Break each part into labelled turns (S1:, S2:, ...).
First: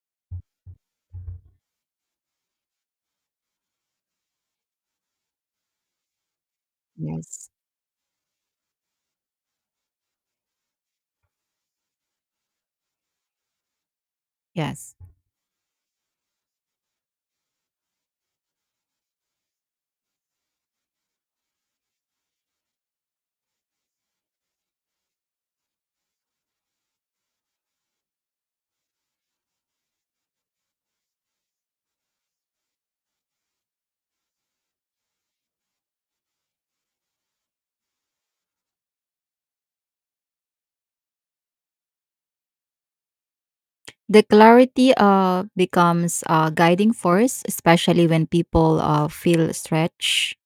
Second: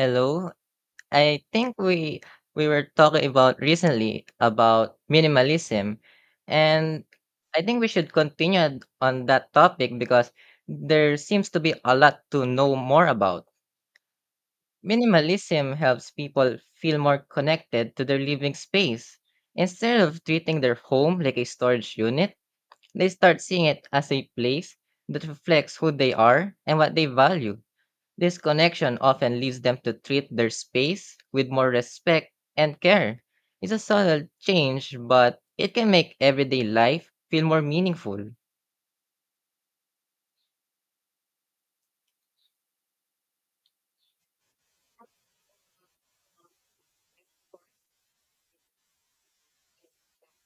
S1: Hello. I think we were talking about recently about minimalism, and
S2: Yes.
S1: I think we should continue on that topic because there seems to be a lot to know more about.
S2: Yes.
S1: Minimalism helps people feel more connected to their living space. Instead of treating their home like a storage unit, they start seeing it as a place that reflects who they are and what they value. This connection often leads them to treat their space with more respect and care. It's a subtle change, but it can make everyday life feel more meaningful.
S2: The clarity becomes a guiding force, especially when people feel stretched,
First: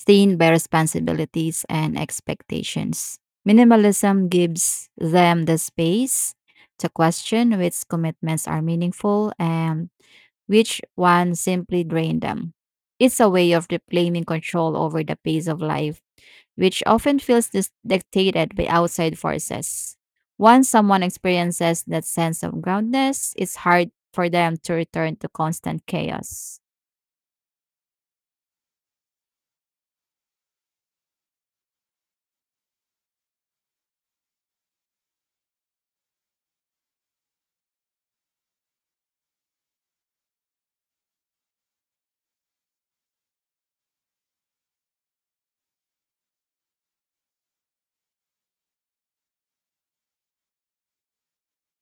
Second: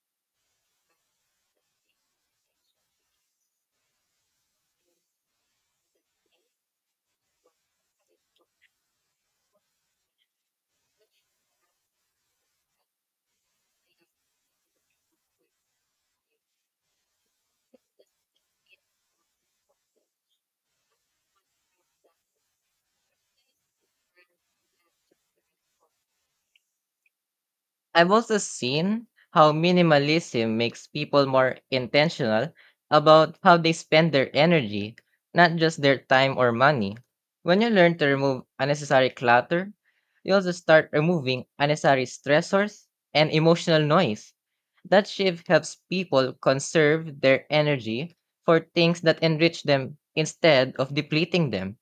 S2: seen by responsibilities and expectations. Minimalism gives them the space to question which commitments are meaningful and which ones simply drain them. It's a way of reclaiming control over the pace of life which often feels dictated by outside forces. Once someone experiences that sense of groundedness, it's hard for them to return to constant chaos.
S1: I've also seen how minimalism makes people more intentional about how they spend their energy, not just their time or money. When you learn to remove unnecessary clutter, you also start removing unnecessary stressors and emotional noise. That shift helps people conserve their energy for things that enrich them instead of depleting them.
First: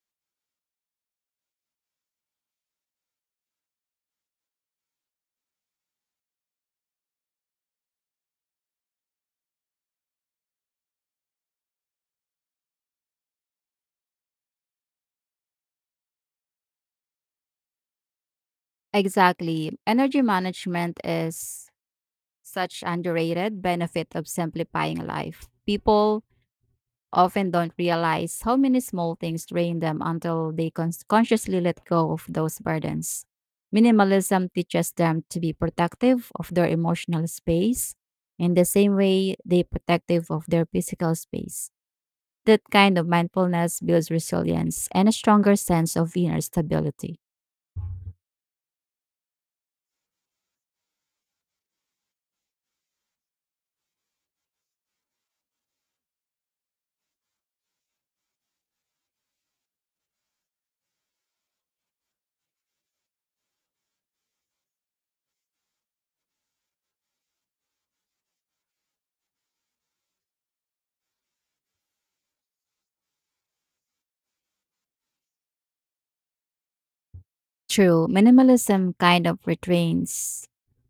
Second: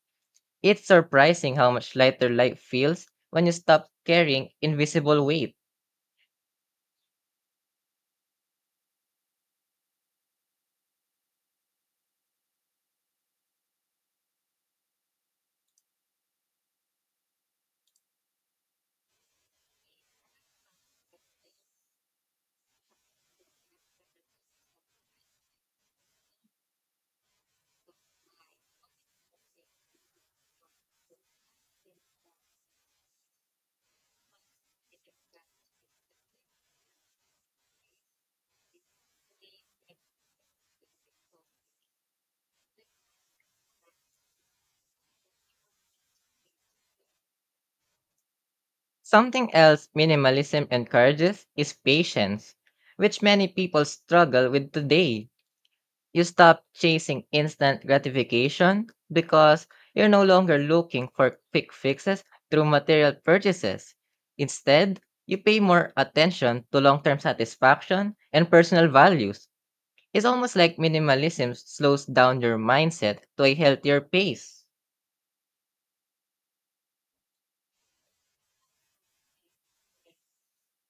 S1: It's surprising how much lighter life feels when you stop carrying invisible weight.
S2: Exactly. Energy management is such underrated benefit of simplifying life. People often don't realize how many small things drain them until they consciously let go of those burdens. Minimalism teaches them to be protective of their emotional space in the same way they protective of their physical space. That kind of mindfulness builds resilience and a stronger sense of inner stability.
S1: Something else minimalism encourages is patience, which many people struggle with today. You stop chasing instant gratification because you're no longer looking for quick fixes through material purchases. Instead, you pay more attention to long term satisfaction and personal values. It's almost like minimalism slows down your mindset to a healthier pace.
S2: True, minimalism kind of retrains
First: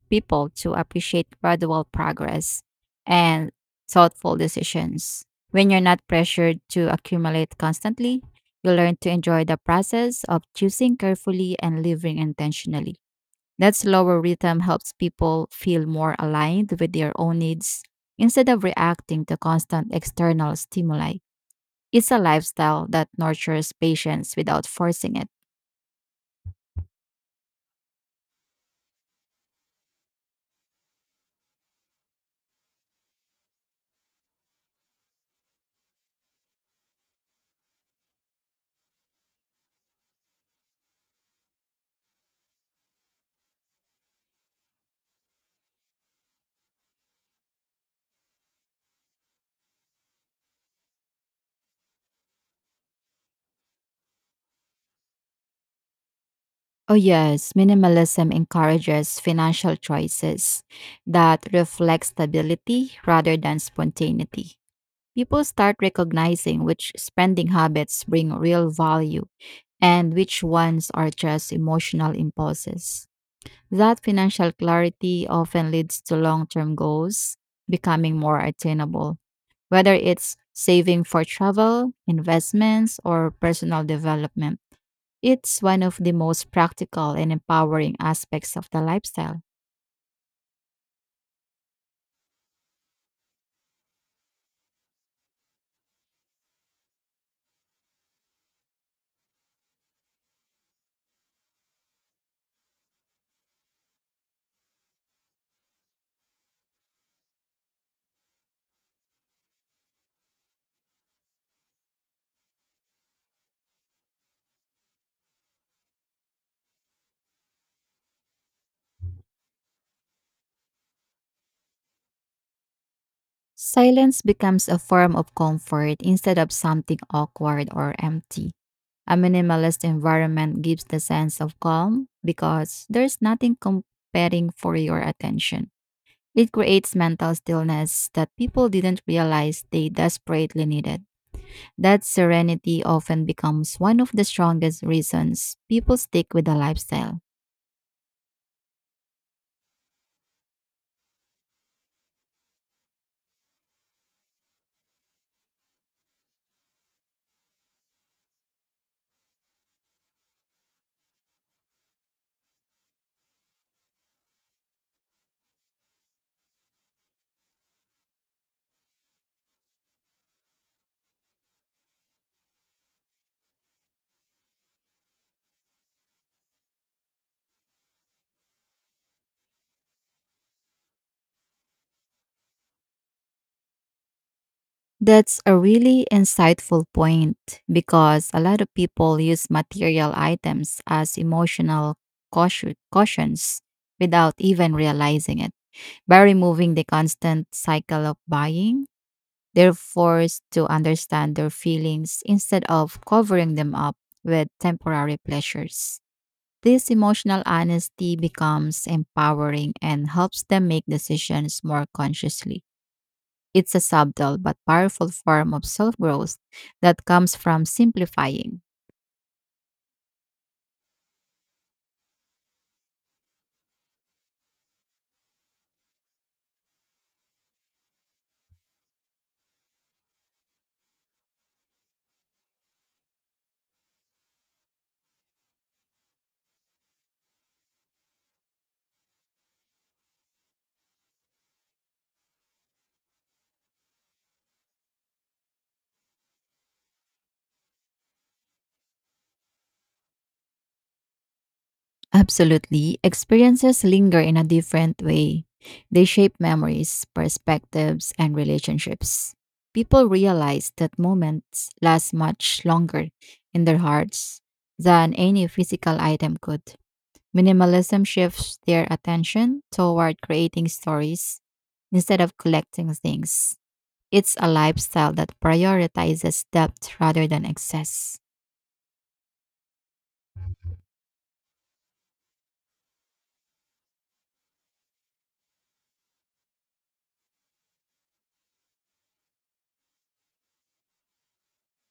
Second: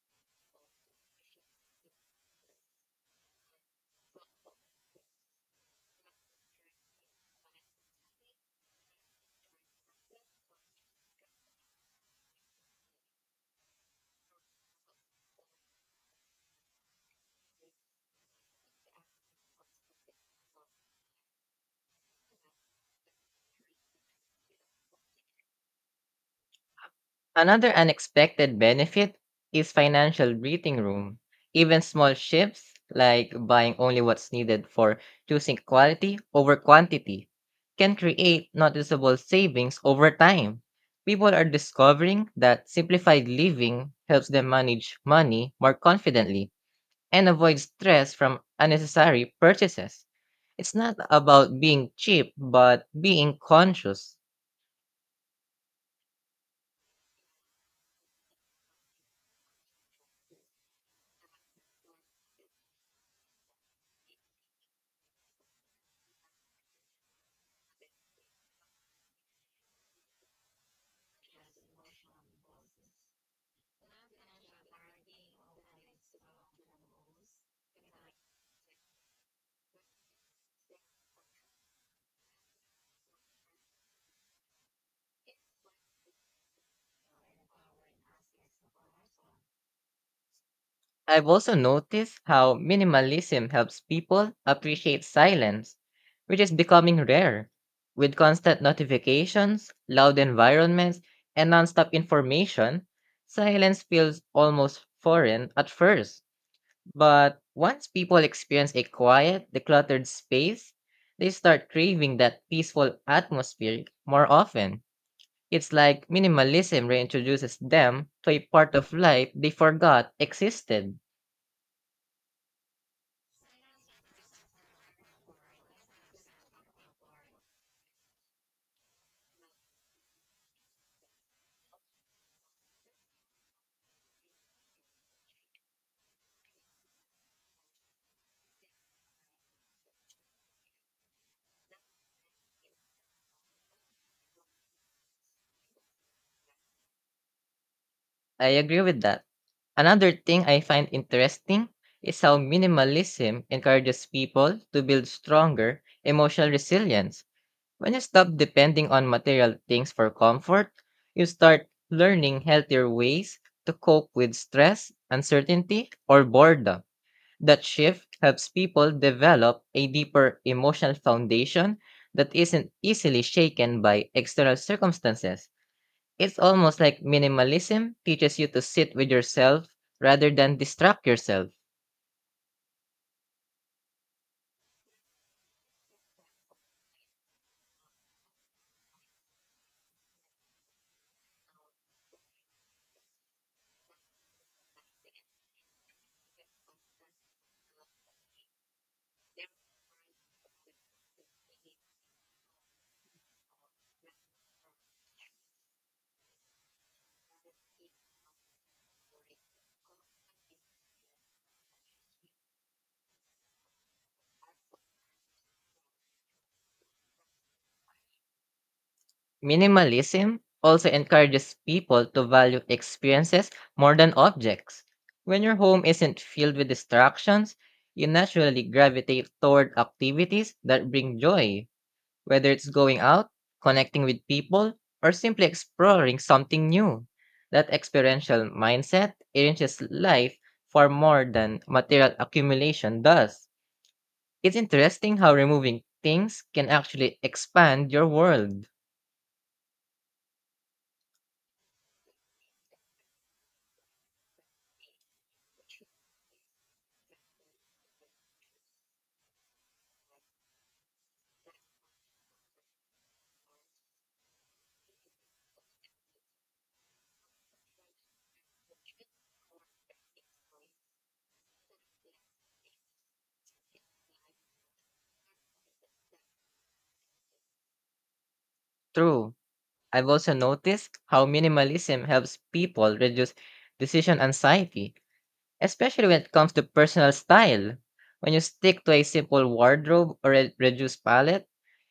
S2: people to appreciate gradual progress and thoughtful decisions. When you're not pressured to accumulate constantly, you learn to enjoy the process of choosing carefully and living intentionally. That slower rhythm helps people feel more aligned with their own needs instead of reacting to constant external stimuli. It's a lifestyle that nurtures patience without forcing it.
S1: Another unexpected benefit is financial breathing room. Even small shifts, like buying only what's needed for choosing quality over quantity, can create noticeable savings over time. People are discovering that simplified living helps them manage money more confidently and avoid stress from unnecessary purchases. It's not about being cheap, but being conscious.
S2: Oh, yes. Minimalism encourages financial choices that reflect stability rather than spontaneity. People start recognizing which spending habits bring real value and which ones are just emotional impulses. That financial clarity often leads to long term goals becoming more attainable, whether it's saving for travel, investments, or personal development. It's one of the most practical and empowering aspects of the lifestyle.
S1: I've also noticed how minimalism helps people appreciate silence, which is becoming rare. With constant notifications, loud environments, and nonstop information, silence feels almost foreign at first. But once people experience a quiet, decluttered space, they start craving that peaceful atmosphere more often. It's like minimalism reintroduces them to a part of life they forgot existed.
S2: Silence becomes a form of comfort instead of something awkward or empty. A minimalist environment gives the sense of calm because there's nothing competing for your attention. It creates mental stillness that people didn't realize they desperately needed. That serenity often becomes one of the strongest reasons people stick with the lifestyle.
S1: I agree with that. Another thing I find interesting is how minimalism encourages people to build stronger emotional resilience. When you stop depending on material things for comfort, you start learning healthier ways to cope with stress, uncertainty, or boredom. That shift helps people develop a deeper emotional foundation that isn't easily shaken by external circumstances. It's almost like minimalism teaches you to sit with yourself rather than distract yourself.
S2: That's a really insightful point because a lot of people use material items as emotional cautions without even realizing it. By removing the constant cycle of buying, they're forced to understand their feelings instead of covering them up with temporary pleasures. This emotional honesty becomes empowering and helps them make decisions more consciously. It's a subtle but powerful form of self growth that comes from simplifying.
S1: Minimalism also encourages people to value experiences more than objects. When your home isn't filled with distractions, you naturally gravitate toward activities that bring joy, whether it's going out, connecting with people, or simply exploring something new. That experiential mindset enriches life far more than material accumulation does. It's interesting how removing things can actually expand your world.
S2: Absolutely, experiences linger in a different way. They shape memories, perspectives, and relationships. People realize that moments last much longer in their hearts than any physical item could. Minimalism shifts their attention toward creating stories instead of collecting things. It's a lifestyle that prioritizes depth rather than excess.
S1: True. I've also noticed how minimalism helps people reduce decision anxiety, especially when it comes to personal style. When you stick to a simple wardrobe or a reduced palette,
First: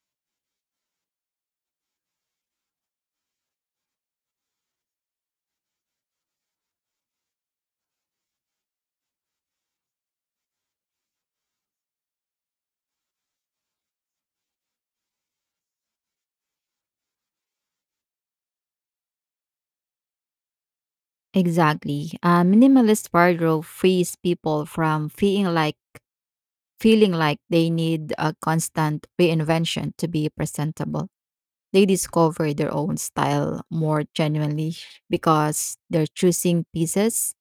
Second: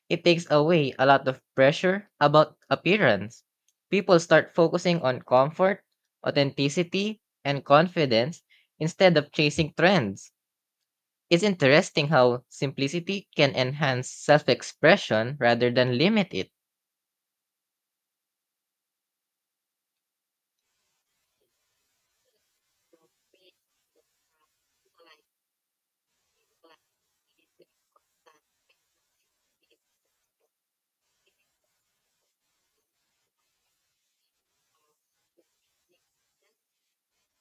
S1: it takes away a lot of pressure about appearance. People start focusing on comfort, authenticity, and confidence instead of chasing trends. It's interesting how simplicity can enhance self expression rather than limit it.
S2: Exactly. A minimalist wardrobe frees people from feeling like they need a constant reinvention to be presentable. They discover their own style more genuinely because they're choosing pieces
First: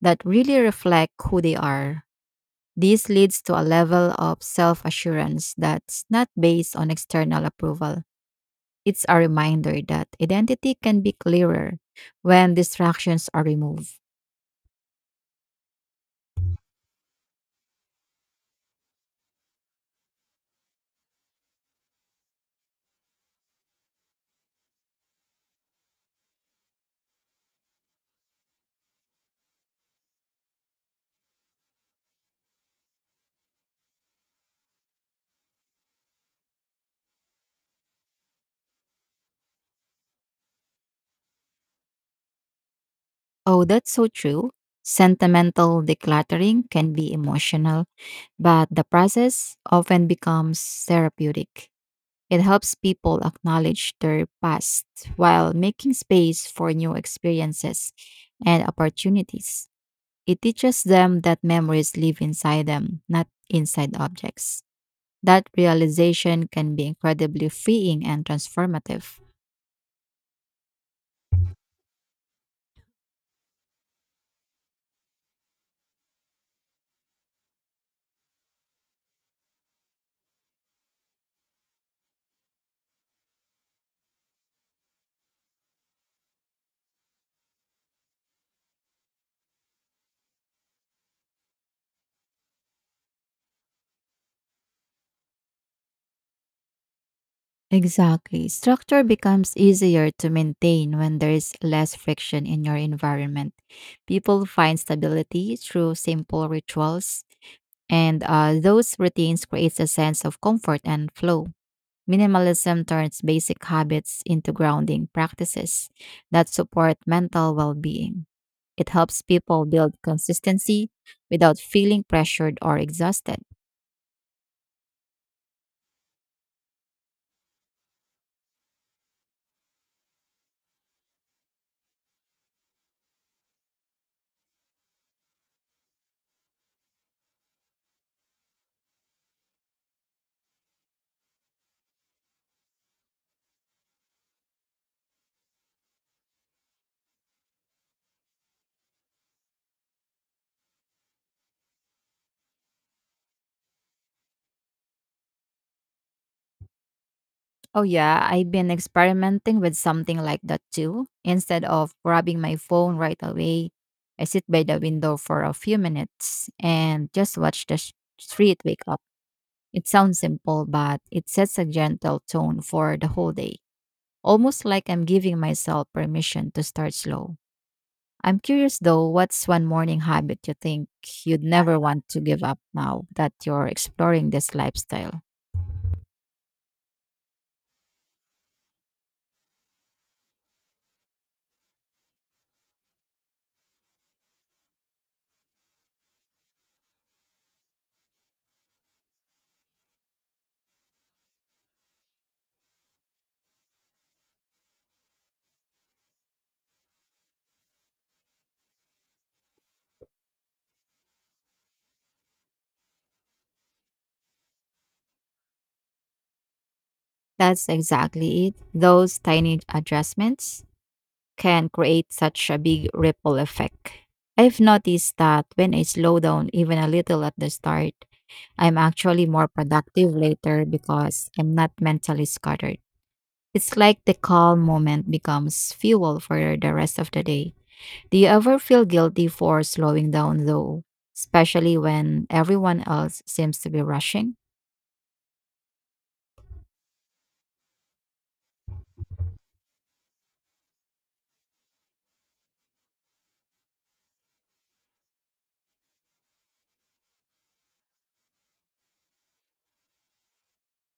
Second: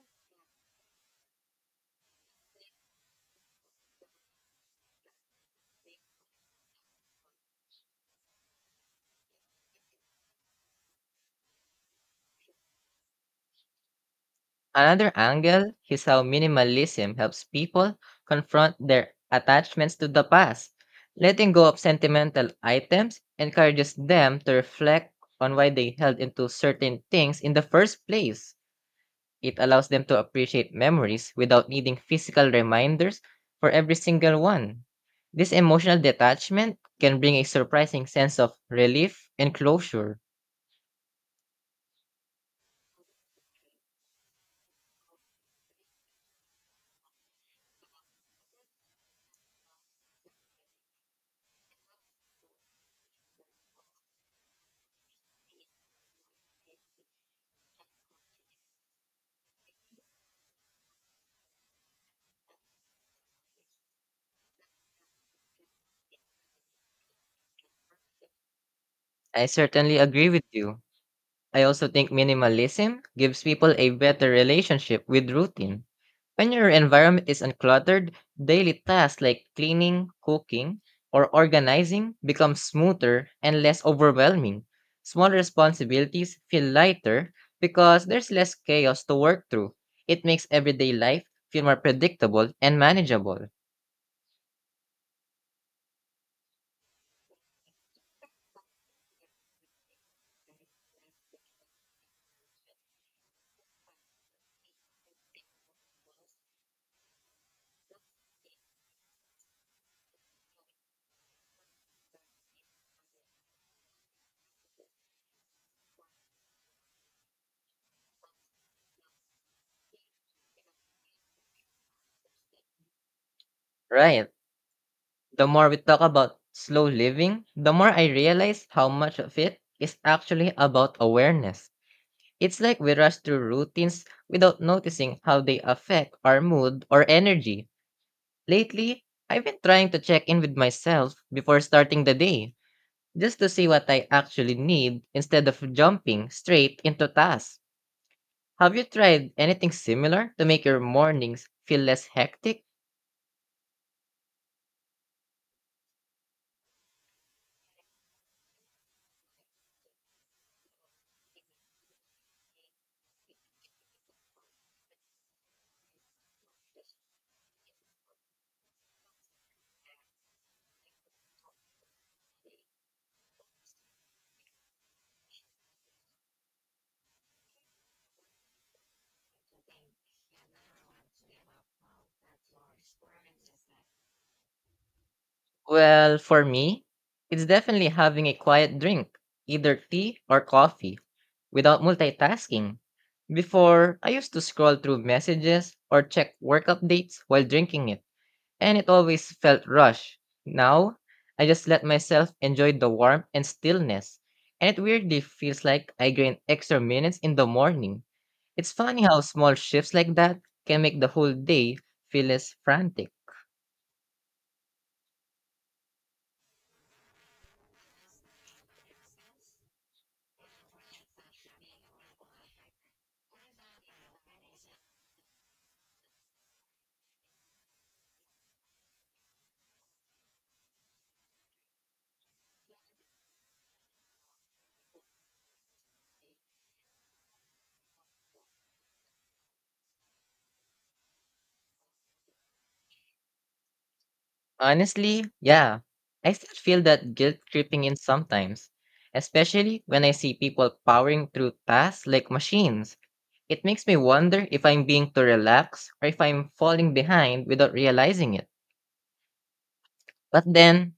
S2: that really reflect who they are. This leads to a level of self assurance that's not based on external approval. It's a reminder that identity can be clearer when distractions are removed.
S1: Another angle is how minimalism helps people confront their attachments to the past. Letting go of sentimental items encourages them to reflect on why they held into certain things in the first place. It allows them to appreciate memories without needing physical reminders for every single one. This emotional detachment can bring a surprising sense of relief and closure.
S2: Oh, that's so true. Sentimental decluttering can be emotional, but the process often becomes therapeutic. It helps people acknowledge their past while making space for new experiences and opportunities. It teaches them that memories live inside them, not inside objects. That realization can be incredibly freeing and transformative.
S1: I certainly agree with you. I also think minimalism gives people a better relationship with routine. When your environment is uncluttered, daily tasks like cleaning, cooking, or organizing become smoother and less overwhelming. Small responsibilities feel lighter because there's less chaos to work through. It makes everyday life feel more predictable and manageable.
S2: Exactly. Structure becomes easier to maintain when there is less friction in your environment. People find stability through simple rituals, and those routines creates a sense of comfort and flow. Minimalism turns basic habits into grounding practices that support mental well-being. It helps people build consistency without feeling pressured or exhausted.
S1: Right. The more we talk about slow living, the more I realize how much of it is actually about awareness. It's like we rush through routines without noticing how they affect our mood or energy. Lately, I've been trying to check in with myself before starting the day, just to see what I actually need instead of jumping straight into tasks. Have you tried anything similar to make your mornings feel less hectic?
S2: Oh, yeah, I've been experimenting with something like that too. Instead of grabbing my phone right away, I sit by the window for a few minutes and just watch the street wake up. It sounds simple, but it sets a gentle tone for the whole day, almost like I'm giving myself permission to start slow. I'm curious though, what's one morning habit you think you'd never want to give up now that you're exploring this lifestyle?
S1: Well, for me, it's definitely having a quiet drink, either tea or coffee, without multitasking. Before, I used to scroll through messages or check work updates while drinking it, and it always felt rushed. Now, I just let myself enjoy the warmth and stillness, and it weirdly feels like I gain extra minutes in the morning. It's funny how small shifts like that can make the whole day feel less frantic.
S2: That's exactly it. Those tiny adjustments can create such a big ripple effect. I've noticed that when I slow down even a little at the start, I'm actually more productive later because I'm not mentally scattered. It's like the calm moment becomes fuel for the rest of the day. Do you ever feel guilty for slowing down though, especially when everyone else seems to be rushing?
S1: Honestly, yeah, I still feel that guilt creeping in sometimes, especially when I see people powering through tasks like machines. It makes me wonder if I'm being too relaxed or if I'm falling behind without realizing it. But then,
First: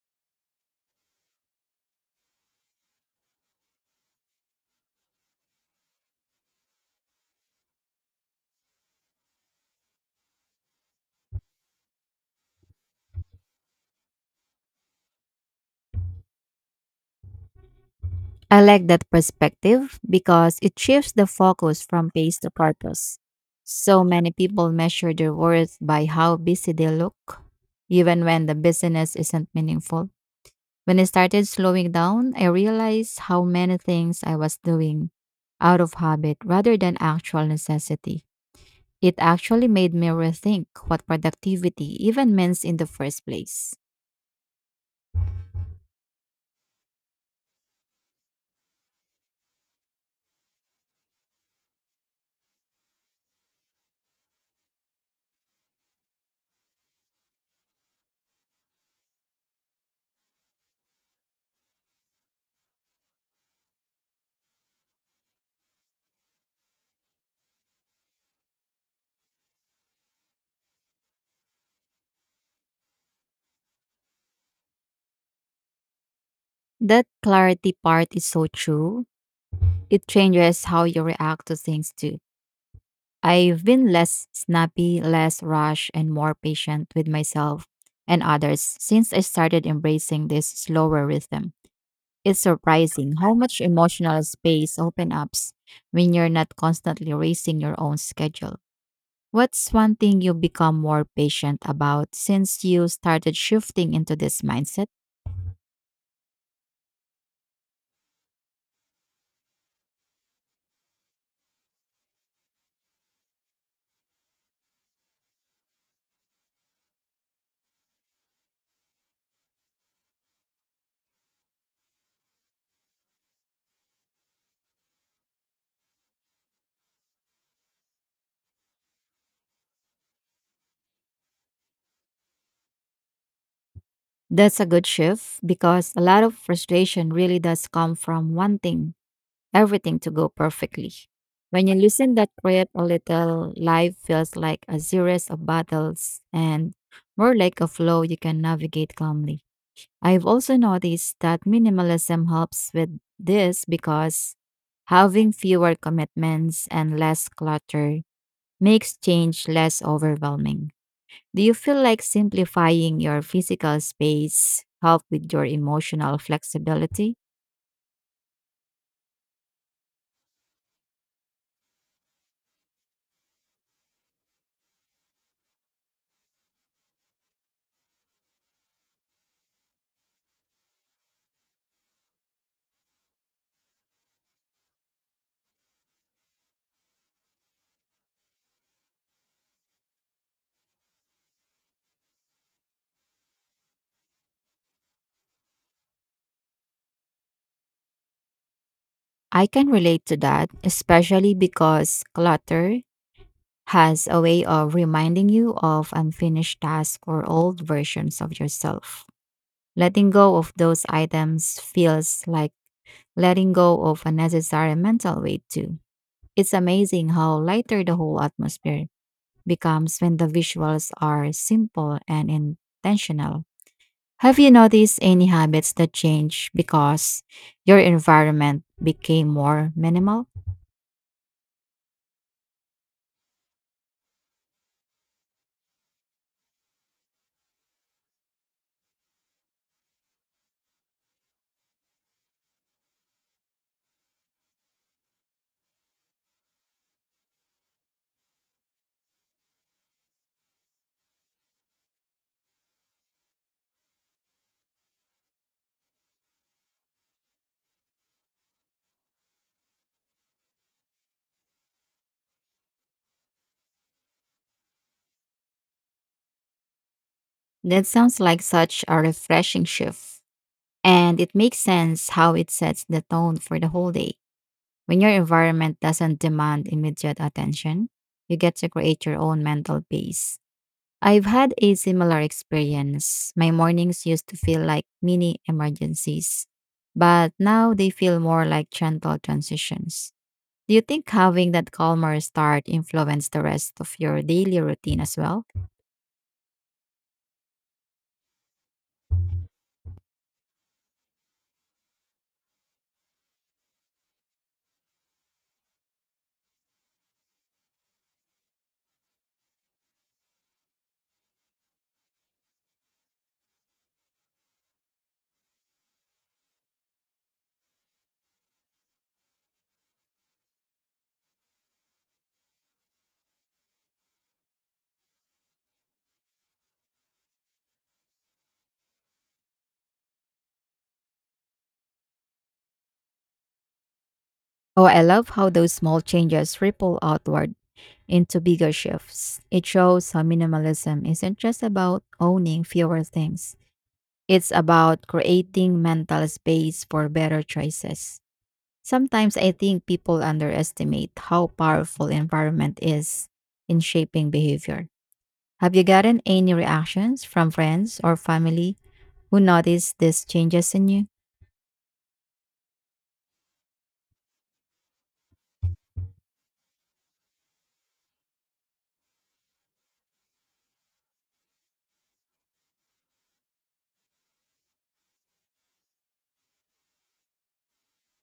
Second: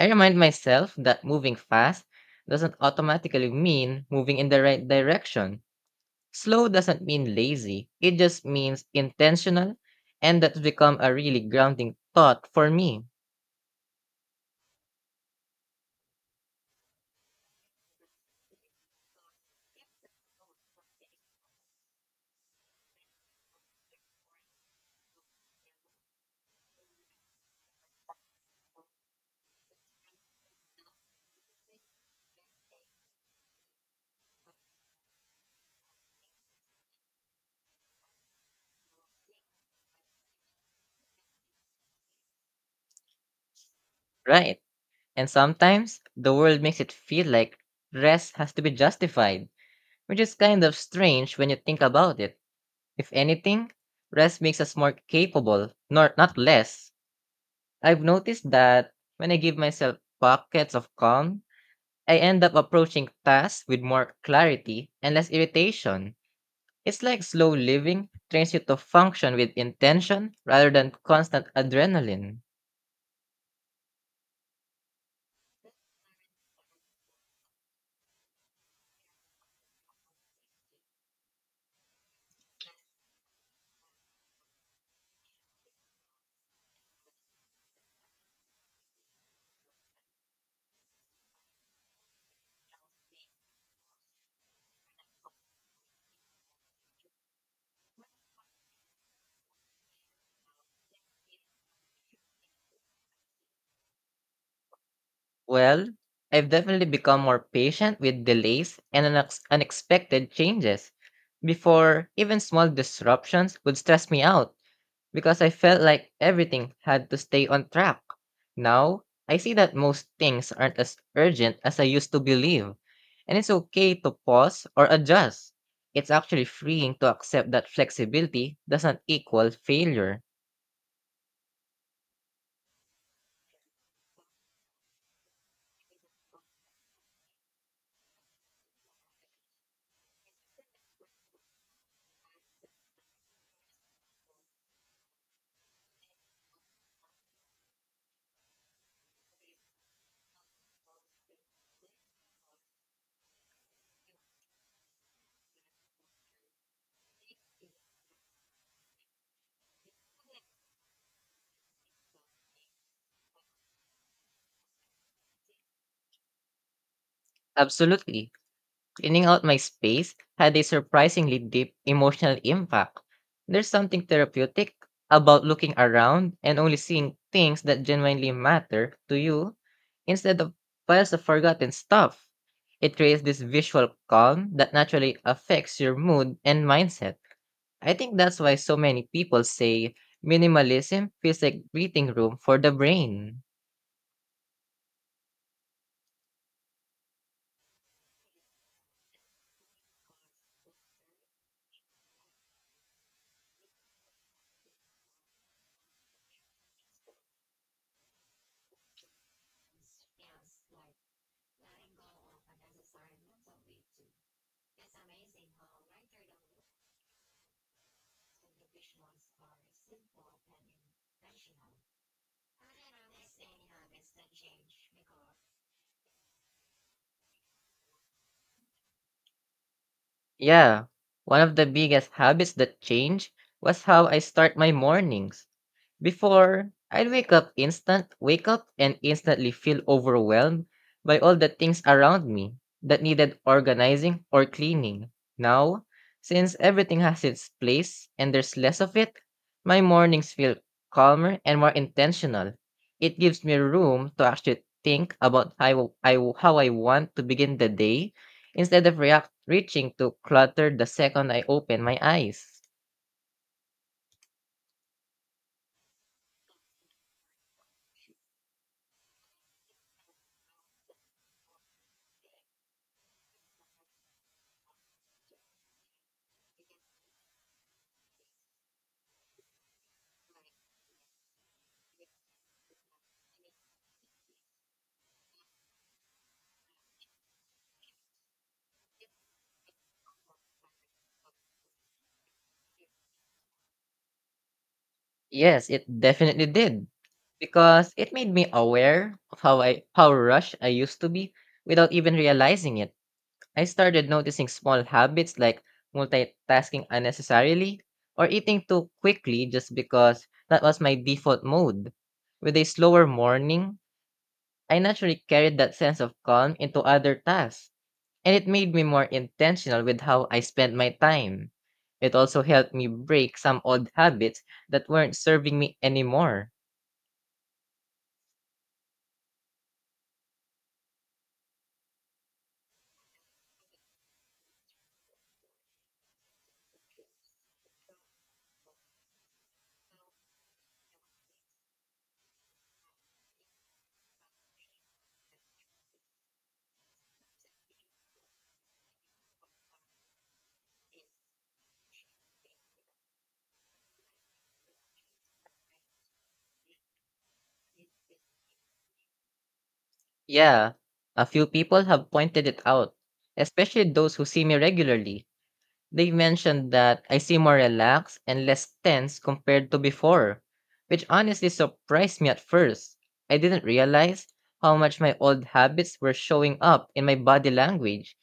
S1: I remind myself that moving fast doesn't automatically mean moving in the right direction. Slow doesn't mean lazy, it just means intentional, and that's become a really grounding thought for me,
S2: I like that perspective because it shifts the focus from pace to purpose. So many people measure their worth by how busy they look, even when the business isn't meaningful. When I started slowing down, I realized how many things I was doing out of habit rather than actual necessity. It actually made me rethink what productivity even means in the first place.
S1: right? And sometimes the world makes it feel like rest has to be justified, which is kind of strange when you think about it. If anything, rest makes us more capable, nor not less. I've noticed that when I give myself pockets of calm, I end up approaching tasks with more clarity and less irritation. It's like slow living trains you to function with intention rather than constant adrenaline.
S2: That clarity part is so true. It changes how you react to things too. I've been less snappy, less rash, and more patient with myself and others since I started embracing this slower rhythm. It's surprising how much emotional space opens up when you're not constantly racing your own schedule. What's one thing you become more patient about since you started shifting into this mindset?
S1: Well, I've definitely become more patient with delays and unexpected changes. Before, even small disruptions would stress me out because I felt like everything had to stay on track. Now, I see that most things aren't as urgent as I used to believe, and it's okay to pause or adjust. It's actually freeing to accept that flexibility doesn't equal failure.
S2: That's a good shift because a lot of frustration really does come from wanting everything to go perfectly. When you loosen that grip a little, life feels like a series of battles and more like a flow you can navigate calmly. I've also noticed that minimalism helps with this because having fewer commitments and less clutter makes change less overwhelming. Do you feel like simplifying your physical space help with your emotional flexibility?
S1: Absolutely. Cleaning out my space had a surprisingly deep emotional impact. There's something therapeutic about looking around and only seeing things that genuinely matter to you instead of piles of forgotten stuff. It creates this visual calm that naturally affects your mood and mindset. I think that's why so many people say minimalism feels like breathing room for the brain.
S2: I can relate to that, especially because clutter has a way of reminding you of unfinished tasks or old versions of yourself. Letting go of those items feels like letting go of unnecessary mental weight, too. It's amazing how lighter the whole atmosphere becomes when the visuals are simple and intentional. Have you noticed any habits that change because your environment became more minimal?
S1: Yeah, one of the biggest habits that changed was how I start my mornings. Before, I'd wake up and instantly feel overwhelmed by all the things around me that needed organizing or cleaning. Now, since everything has its place and there's less of it, my mornings feel calmer and more intentional. It gives me room to actually think about how I want to begin the day instead of react reaching to clutter the second I open my eyes.
S2: That sounds like such a refreshing shift. And it makes sense how it sets the tone for the whole day. When your environment doesn't demand immediate attention, you get to create your own mental pace. I've had a similar experience. My mornings used to feel like mini emergencies, but now they feel more like gentle transitions. Do you think having that calmer start influenced the rest of your daily routine as well?
S1: Yes, it definitely did because it made me aware of how rushed I used to be without even realizing it. I started noticing small habits like multitasking unnecessarily or eating too quickly just because that was my default mode. With a slower morning, I naturally carried that sense of calm into other tasks, and it made me more intentional with how I spent my time. It also helped me break some old habits that weren't serving me anymore.
S2: Oh, I love how those small changes ripple outward into bigger shifts. It shows how minimalism isn't just about owning fewer things, it's about creating mental space for better choices. Sometimes I think people underestimate how powerful environment is in shaping behavior. Have you gotten any reactions from friends or family who noticed these
S1: Yeah,
S2: changes in you?
S1: a few people have pointed it out, especially those who see me regularly. They mentioned that I seem more relaxed and less tense compared to before, which honestly surprised me at first. I didn't realize how much my old habits were showing up in my body language.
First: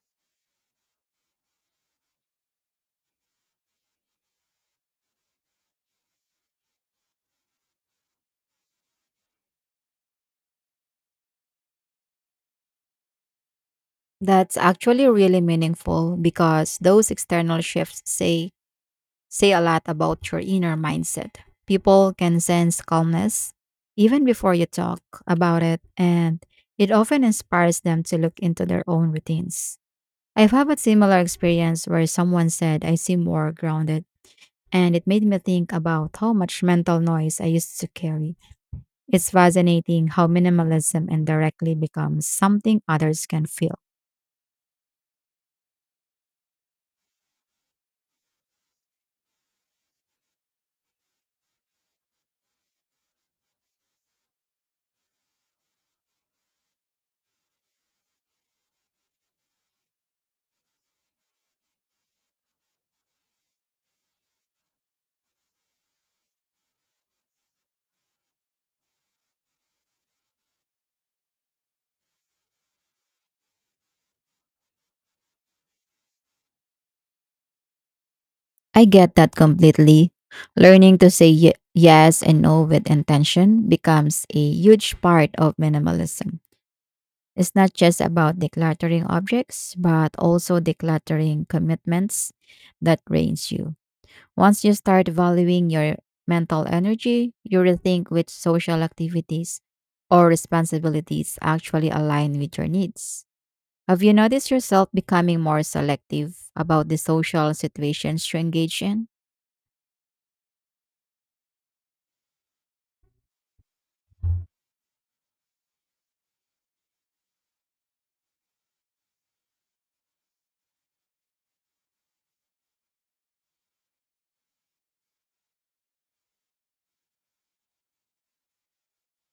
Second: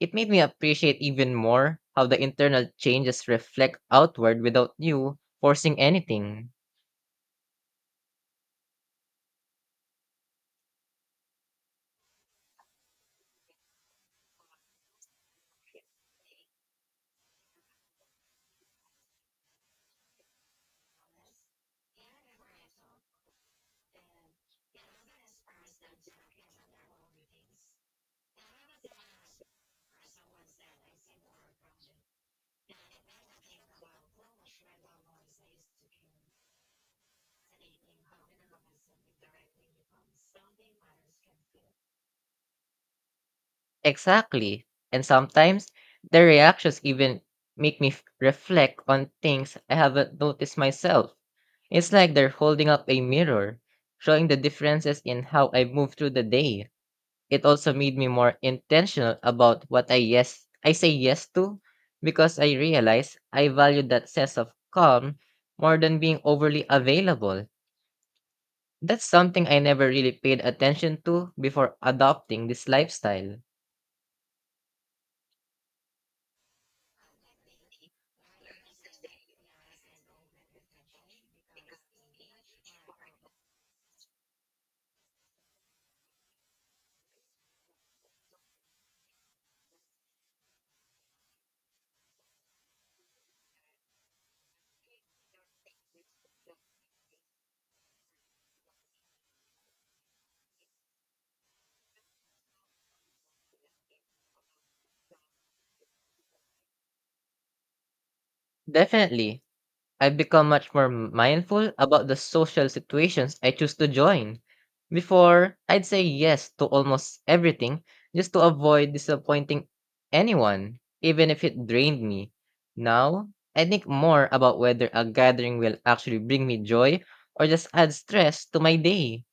S1: It made me appreciate even more how the internal changes reflect outward without you forcing anything.
S2: That's actually really meaningful because those external shifts say a lot about your inner mindset. People can sense calmness even before you talk about it, and it often inspires them to look into their own routines. I've had a similar experience where someone said, I seem more grounded, and it made me think about how much mental noise I used to carry. It's fascinating how minimalism indirectly becomes something others can feel.
S1: Exactly. And sometimes their reactions even make reflect on things I haven't noticed myself. It's like they're holding up a mirror, showing the differences in how I move through the day. It also made me more intentional about what I say yes to because I realize I value that sense of calm more than being overly available. That's something I never really paid attention to before adopting this lifestyle.
S2: I get that completely. Learning to say yes and no with intention becomes a huge part of minimalism. It's not just about decluttering objects, but also decluttering commitments that drains you. Once you start valuing your mental energy, you rethink which social activities or responsibilities actually align with your needs. Have you noticed yourself becoming more selective about the social situations you engage in?
S1: Definitely, I've become much more mindful about the social situations I choose to join. Before, I'd say yes to almost everything just to avoid disappointing anyone, even if it drained me. Now, I think more about whether a gathering will actually bring me joy or just add stress to my day.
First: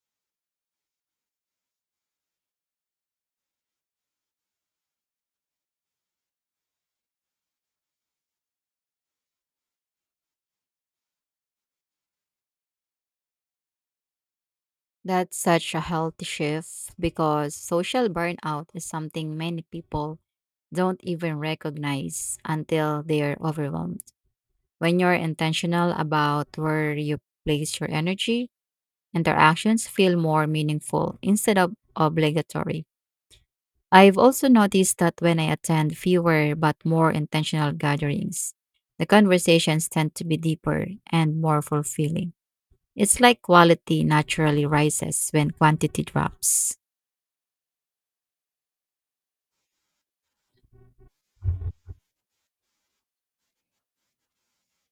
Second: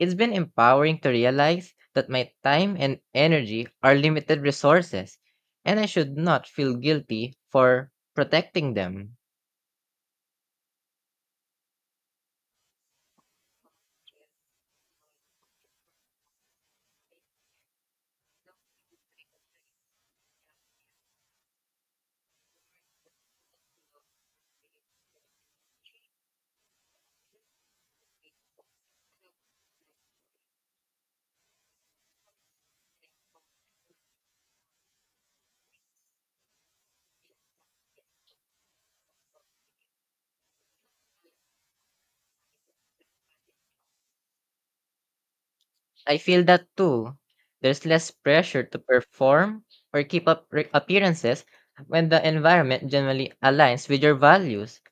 S1: It's been empowering to realize that my time and energy are limited resources, and I should not feel guilty for protecting them.
S2: That's such a healthy shift because social burnout is something many people don't even recognize until they're overwhelmed. When you're intentional about where you place your energy, interactions feel more meaningful instead of obligatory. I've also noticed that when I attend fewer but more intentional gatherings, the conversations tend to be deeper and more fulfilling. It's like quality naturally rises when quantity
S1: I feel that
S2: drops.
S1: too. There's less pressure to perform or keep up appearances when the environment generally aligns with your values.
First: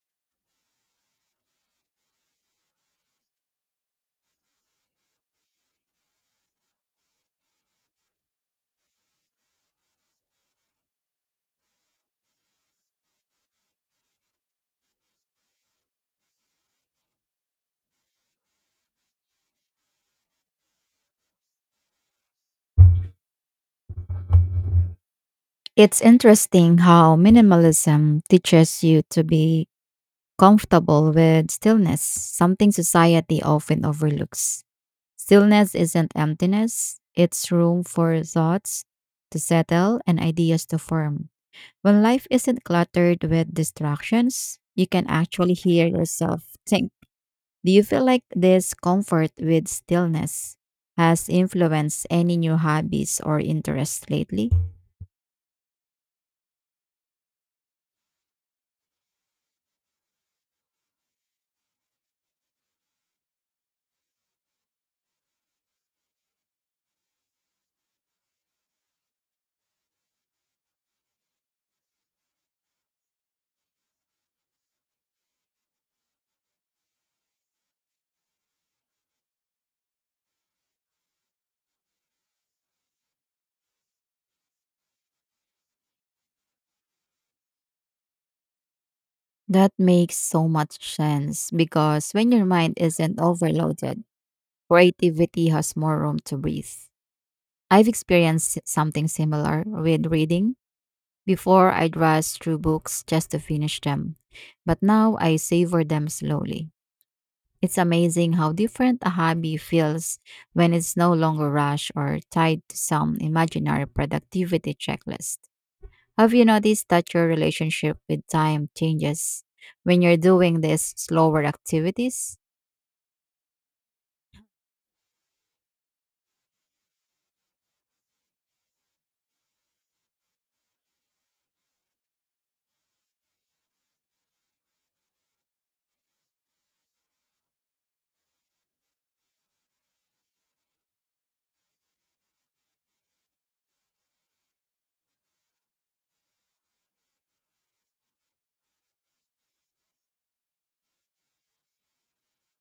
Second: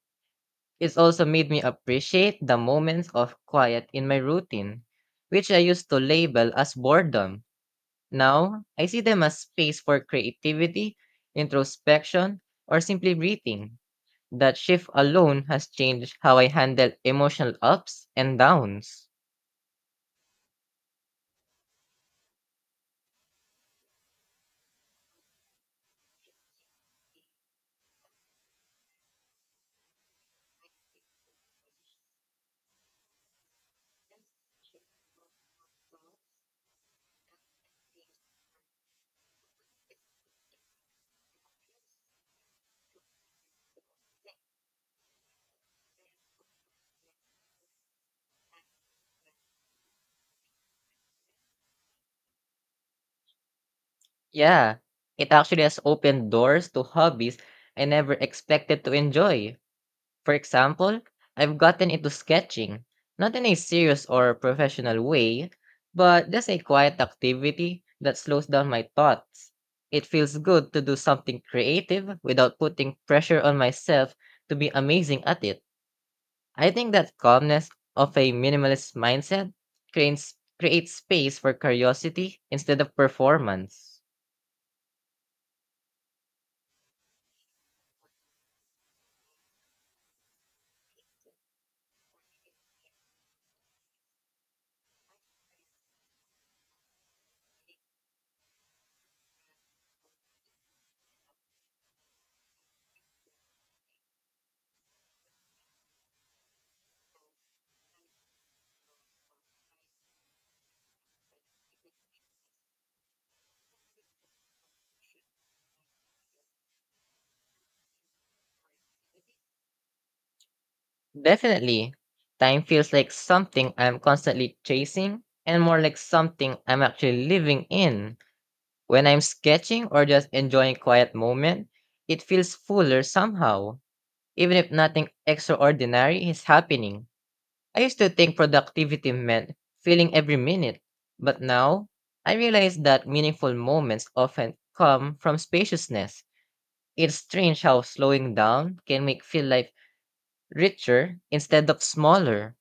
S1: It's also made me appreciate the moments of quiet in my routine, which I used to label as boredom. Now, I see them as space for creativity, introspection, or simply breathing. That shift alone has changed how I handle emotional ups and downs.
S2: It's interesting how minimalism teaches you to be comfortable with stillness, something society often overlooks. Stillness isn't emptiness, it's room for thoughts to settle and ideas to form. When life isn't cluttered with distractions, you can actually hear yourself think. Do you feel like this comfort with stillness has influenced any new hobbies or interests lately?
S1: Yeah, it actually has opened doors to hobbies I never expected to enjoy. For example, I've gotten into sketching, not in a serious or professional way, but just a quiet activity that slows down my thoughts. It feels good to do something creative without putting pressure on myself to be amazing at it. I think that calmness of a minimalist mindset creates, creates space for curiosity instead of performance.
S2: That makes so much sense because when your mind isn't overloaded, creativity has more room to breathe. I've experienced something similar with reading. Before, I'd rush through books just to finish them, but now I savor them slowly. It's amazing how different a hobby feels when it's no longer rushed or tied to some imaginary productivity checklist. Have you noticed that your relationship with time changes when you're doing these slower
S1: Definitely.
S2: activities?
S1: Time feels like something I'm constantly chasing and more like something I'm actually living in. When I'm sketching or just enjoying quiet moment, it feels fuller somehow, even if nothing extraordinary is happening. I used to think productivity meant feeling every minute, but now I realize that meaningful moments often come from spaciousness. It's strange how slowing down can make feel life richer instead of smaller.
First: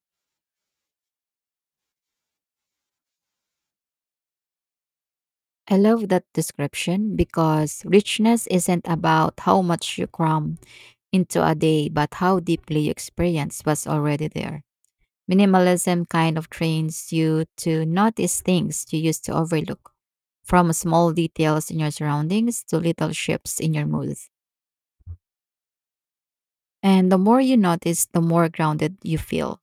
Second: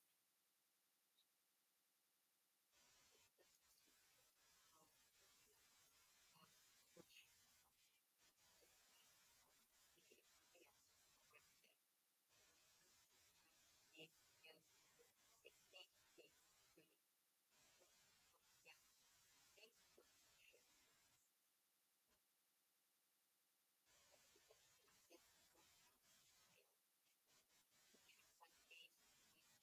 S2: I love that description because richness isn't about how much you cram into a day, but how deeply you experience what's already there. Minimalism kind of trains you to notice things you used to overlook, from small details in your surroundings to little shifts in your mood. And the more you notice, the more grounded you feel.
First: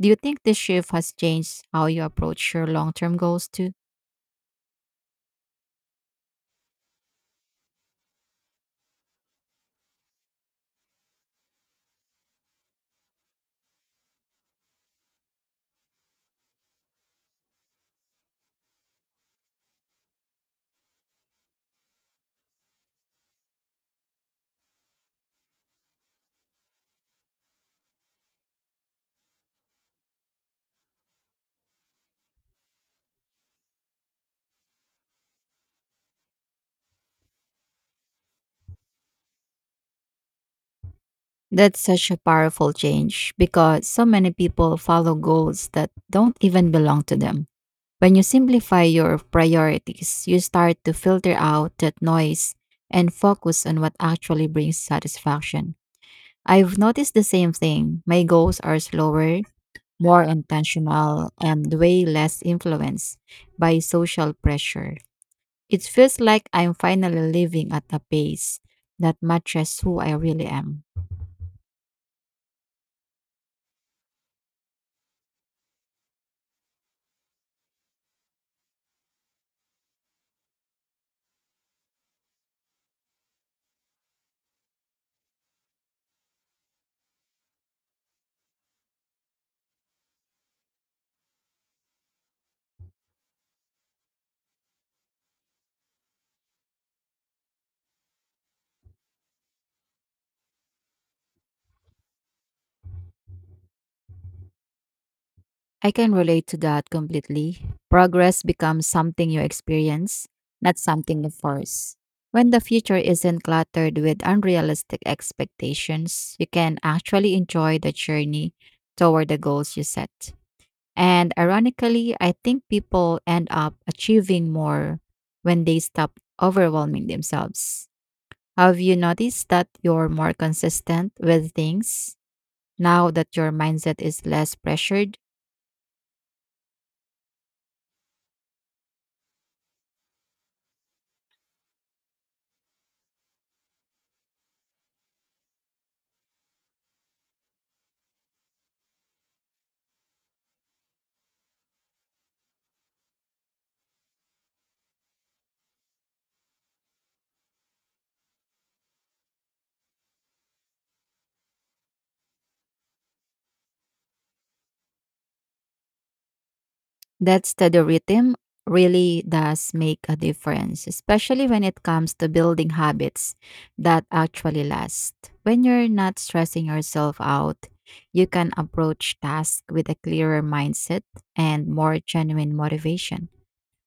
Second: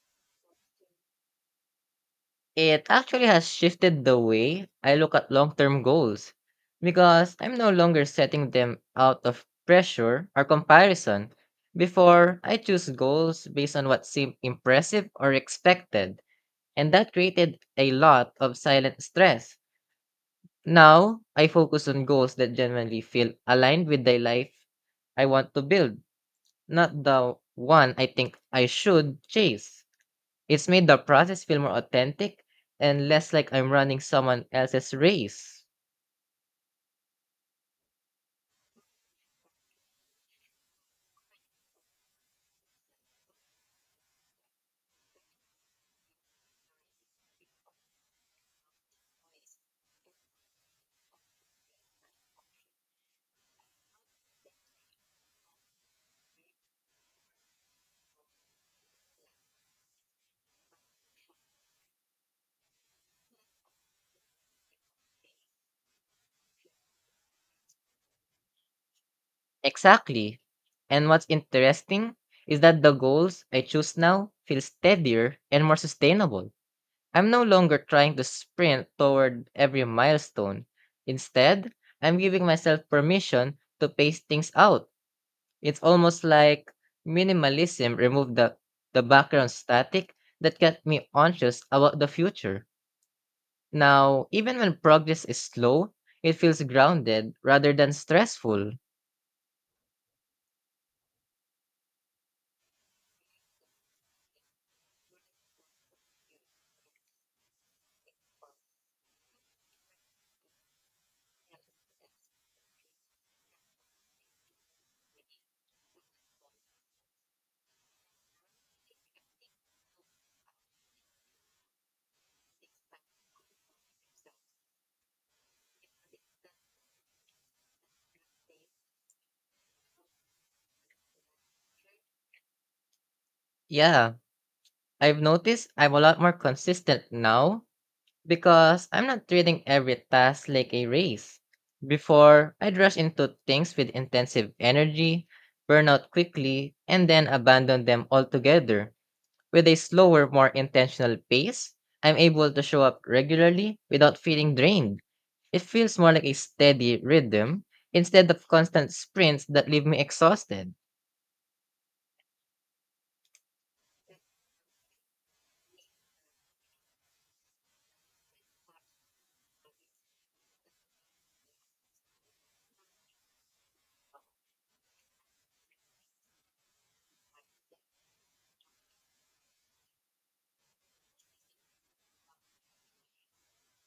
S2: Do you think this shift has changed how you approach your
S1: It
S2: long term
S1: actually has
S2: goals too?
S1: shifted the way I look at long term goals because I'm no longer setting them out of pressure or comparison. Before, I choose goals based on what seemed impressive or expected, and that created a lot of silent stress. Now, I focus on goals that genuinely feel aligned with the life I want to build, not the one I think I should chase. It's made the process feel more authentic and less like I'm running someone else's race.
S2: That's such a powerful change because so many people follow goals that don't even belong to them. When you simplify your priorities, you start to filter out that noise and focus on what actually brings satisfaction. I've noticed the same thing. My goals are slower, more intentional, and way less influenced by social pressure. It feels like I'm finally living at a pace that matches who I
S1: Exactly.
S2: really am.
S1: And what's interesting is that the goals I choose now feel steadier and more sustainable. I'm no longer trying to sprint toward every milestone. Instead, I'm giving myself permission to pace things out. It's almost like minimalism removed the background static that kept me anxious about the future. Now, even when progress is slow, it feels grounded rather than stressful.
S2: I can relate to that completely. Progress becomes something you experience, not something you force. When the future isn't cluttered with unrealistic expectations, you can actually enjoy the journey toward the goals you set. And ironically, I think people end up achieving more when they stop overwhelming themselves. Have you noticed that you're more consistent with things now that your mindset
S1: Yeah,
S2: is less pressured?
S1: I've noticed I'm a lot more consistent now because I'm not treating every task like a race. Before, I'd rush into things with intensive energy, burn out quickly, and then abandon them altogether. With a slower, more intentional pace, I'm able to show up regularly without feeling drained. It feels more like a steady rhythm instead of constant sprints that leave me exhausted.
S2: That steady rhythm really does make a difference, especially when it comes to building habits that actually last. When you're not stressing yourself out, you can approach tasks with a clearer mindset and more genuine motivation.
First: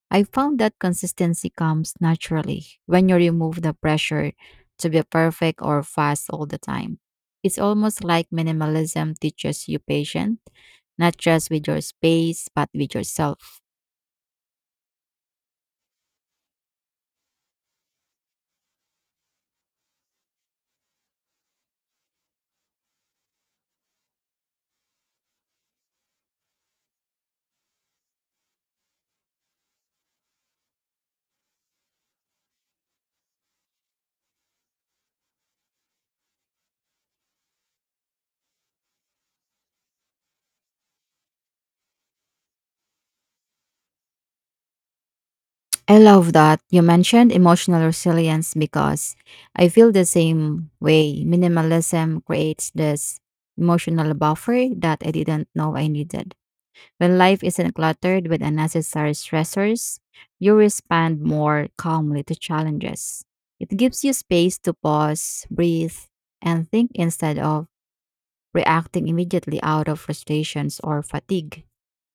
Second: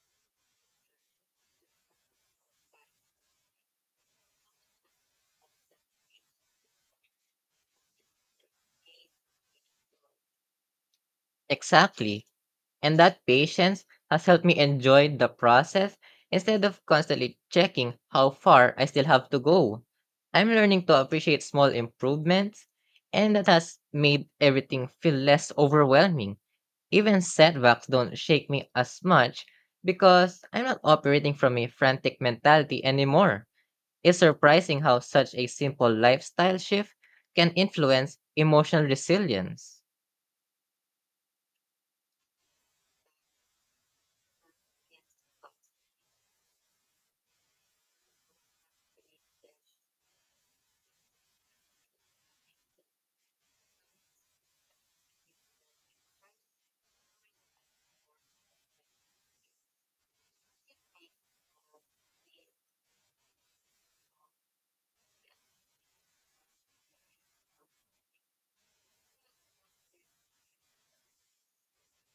S2: I found that consistency comes naturally when you remove the pressure to be perfect or fast all the time. It's almost like minimalism teaches you patience, not just with your
S1: Exactly.
S2: space, but with
S1: And that
S2: yourself.
S1: patience has helped me enjoy the process instead of constantly checking how far I still have to go. I'm learning to appreciate small improvements, and that has made everything feel less overwhelming. Even setbacks don't shake me as much because I'm not operating from a frantic mentality anymore. It's surprising how such a simple lifestyle shift can influence emotional resilience.
S2: I love that you mentioned emotional resilience because I feel the same way. Minimalism creates this emotional buffer that I didn't know I needed. When life isn't cluttered with unnecessary stressors, you respond more calmly to challenges. It gives you space to pause, breathe, and think instead of reacting immediately out of frustrations or fatigue.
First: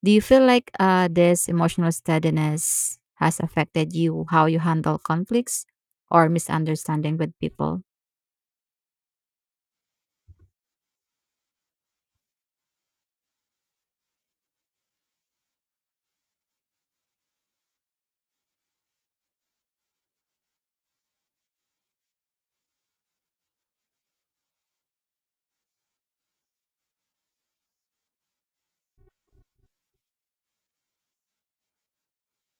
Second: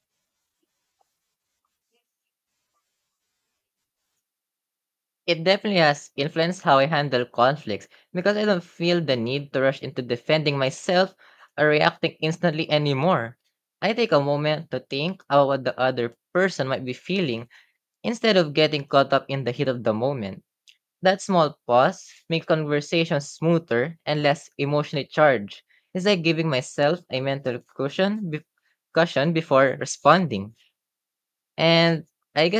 S2: Do you feel like this emotional steadiness has affected you, how you handle
S1: It
S2: conflicts
S1: definitely has
S2: or
S1: influenced how I
S2: misunderstanding
S1: handle
S2: with people?
S1: conflicts because I don't feel the need to rush into defending myself or reacting instantly anymore. I take a moment to think about what the other person might be feeling instead of getting caught up in the heat of the moment. That small pause makes conversations smoother and less emotionally charged. It's like giving myself a mental cushion before responding. And I